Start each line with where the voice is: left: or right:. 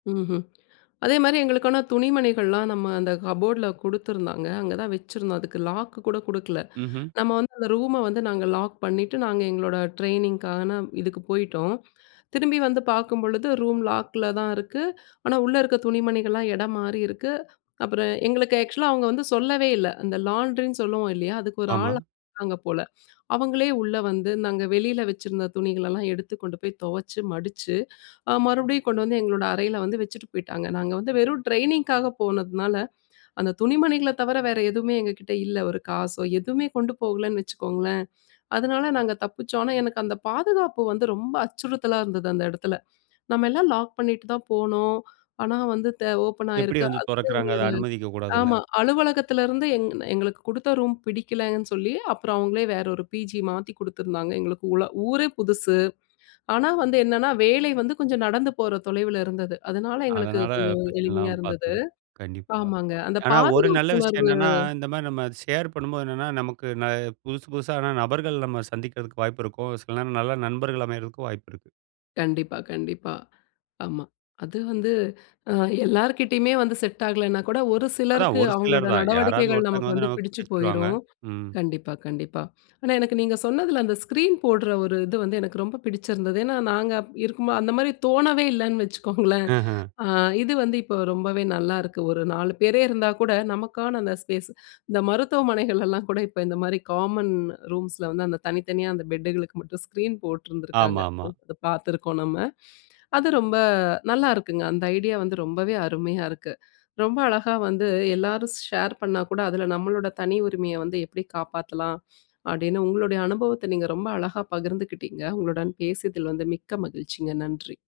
left: ம்ஹ்ம். அதேமாதிரி, எங்களுக்கான துணிமணிகள்லாம், நம்ம அந்த கபோர்ட்ல குடுத்துருந்தாங்க. அங்க தான் வச்சிருந்தோம். அதுக்கு லாக்கு கூட குடுக்கல.
right: ம்ஹ்ம்.
left: நம்ம வந்து, அந்த ரூம வந்து, நாங்க லாக் பண்ணிட்டு, நாங்க எங்களோட ட்ரெய்னிங்க்கான, இதுக்கு போய்டோம். திரும்பி வந்து பாக்கும்பொழுது, ரூம் லாக்ல தான் இருக்கு. ஆனா, உள்ள இருக்ற துணிமணிகள்லாம், எடம் மாறி இருக்கு. அப்புறம் எங்களுக்கு ஆக்சுவலா அவுங்க வந்து சொல்லவே இல்ல. அந்த லாண்ட்ரினு சொல்லுவோம், இல்லையா? அதுக்கு ஒரு
right: ஆமா.
left: ஆள், இருக்காங்க போல, அவுங்களே உள்ள வந்து, நாங்க வெளியில வச்சிருந்த துணிகளெல்லாம், எடுத்து கொண்டு போய் தொவச்சு, மடுச்சு, அ, மறுபடியும் கொண்டு வந்து, எங்களோட அறையில வந்து, வச்சுட்டு போயிட்டாங்க. நாங்க வந்து, வெறும் டிரெய்னிங்க்காக போனதுனால, அந்த துணிமணிகள தவர, வேற எதுவுமே எங்ககிட்ட இல்ல. ஒரு காசோ, எதுவுமே கொண்டு போகலன்னு, வச்சுக்கோங்களேன். அதனால, நாங்க தப்பிச்சோம். ஆனா, எனக்கு அந்த பாதுகாப்பு வந்து, ரொம்ப அச்சுறுத்தலா இருந்தது, அந்த எடத்துல. "நம்ம எல்லாம் லாக் பண்ணிட்டு தான் போனோம். ஆனா வந்து, த ஓப்பன்
right: எப்படி
left: ஆகிருக்கு."
right: வந்து
left: அந்த
right: தொறக்குறாங்க? அத
left: ஒரு
right: அனுமதிக்க கூடாதுல?
left: ஆமா அலுவலகத்திலருந்து எங், எங்களுக்கு கொடுத்த ரூம் பிடிக்கலன்னு சொல்லி, அப்புறம் அவங்களே வேற ஒரு, பிஜி மாத்தி குடுத்துருந்தாங்க. எங்களுக்கு ஊள ஊரே புதுசு. ஆனா வந்து என்னென்னா வேலை வந்து, கொஞ்சம் நடந்து போற தொலைவில இருந்தது. அதனால, எங்களுக்கு
right: அதனால,
left: கொஞ்சம்
right: பிரச்சனை
left: எளிமையா
right: இல்லாம, பாத்து
left: இருந்தது.
right: கண்டிப்பா.
left: ஆமாங்க, அந்த
right: ஆனா, ஒரு நல்ல
left: பாதுகாப்பு
right: விஷயம்
left: உணர்வு.
right: என்னன்னா, இந்த மாதிரி, நம்ம ஷேர் பண்ணும்போது என்னன்னா, நமக்கு ந புதுசு புதுசான நபர்கள், நம்ம சந்திக்கிறதுக்கு வாய்ப்பு இருக்கும். சில நேரம் நல்ல நண்பர்கள் அமையறதுக்கும், வாய்ப்பு இருக்கு.
left: கண்டிப்பா. கண்டிப்பா. ஆமா, அது வந்து அ, எல்லார்கிட்டயுமே வந்து, செட் ஆகலனா கூட, ஒரு
right: அதான்
left: சிலருக்கு,
right: ஒரு சிலர்
left: அவங்களோட
right: தான். யாராவது
left: நடவடிக்கைகள்
right: ஒருத்தங்க
left: நமக்கு
right: வந்து,
left: வந்து,
right: நமக்கு
left: பிடிச்சு
right: பிடுச்சுடுவாங்க.
left: போயிரும்.
right: ம்.
left: கண்டிப்பா, கண்டிப்பா. ஆனா, எனக்கு நீங்க சொன்னதுல, அந்த ஸ்கிரீன் போட்ற ஒரு இது வந்து, எனக்கு ரொம்ப பிடிச்சிருந்தது. ஏன்னா நாங்க அப் இருக்கும்போது அந்த மாரி தோணவே இல்லன்னு வச்சுக்கோங்களேன்.
right: ஆஹ.
left: ஆ, இது வந்து இப்போ ரொம்பவே நல்லா இருக்கு. ஒரு 4 பேரே இருந்தா கூட, நமக்கான அந்த ஸ்பேஸ், இந்த மருத்துவமனைகள்லலாம் கூட, இப்ப இந்த மாரி, காமன் ரூம்ஸில வந்து, அந்த தனித்தனியா, அந்த பெட்டுகளுக்கு மட்டும் ஸ்கிரீன் போட்ருந்துருக்காங்க.
right: ஆமாமா.
left: பாத்துருக்கோம் நம்ம. அது ரொம்ப, நல்லாருக்குங்க. அந்த ஐடியா வந்து, ரொம்பவே அருமையா இருக்கு. ரொம்ப அழகா வந்து, எல்லாரும் ஷேர் பண்ணா கூட, அதில நம்மளோட தனி உரிமைய வந்து, எப்டி காப்பாத்தலாம் அப்படின்னு, உங்களுடைய அனுபவத்த, நீங்க ரொம்ப அழகா பகிர்ந்துக்கிட்டிங்க. உங்களுடன் பேசிதில வந்து, மிக்க மகிழ்ச்சிங்க. நன்றி.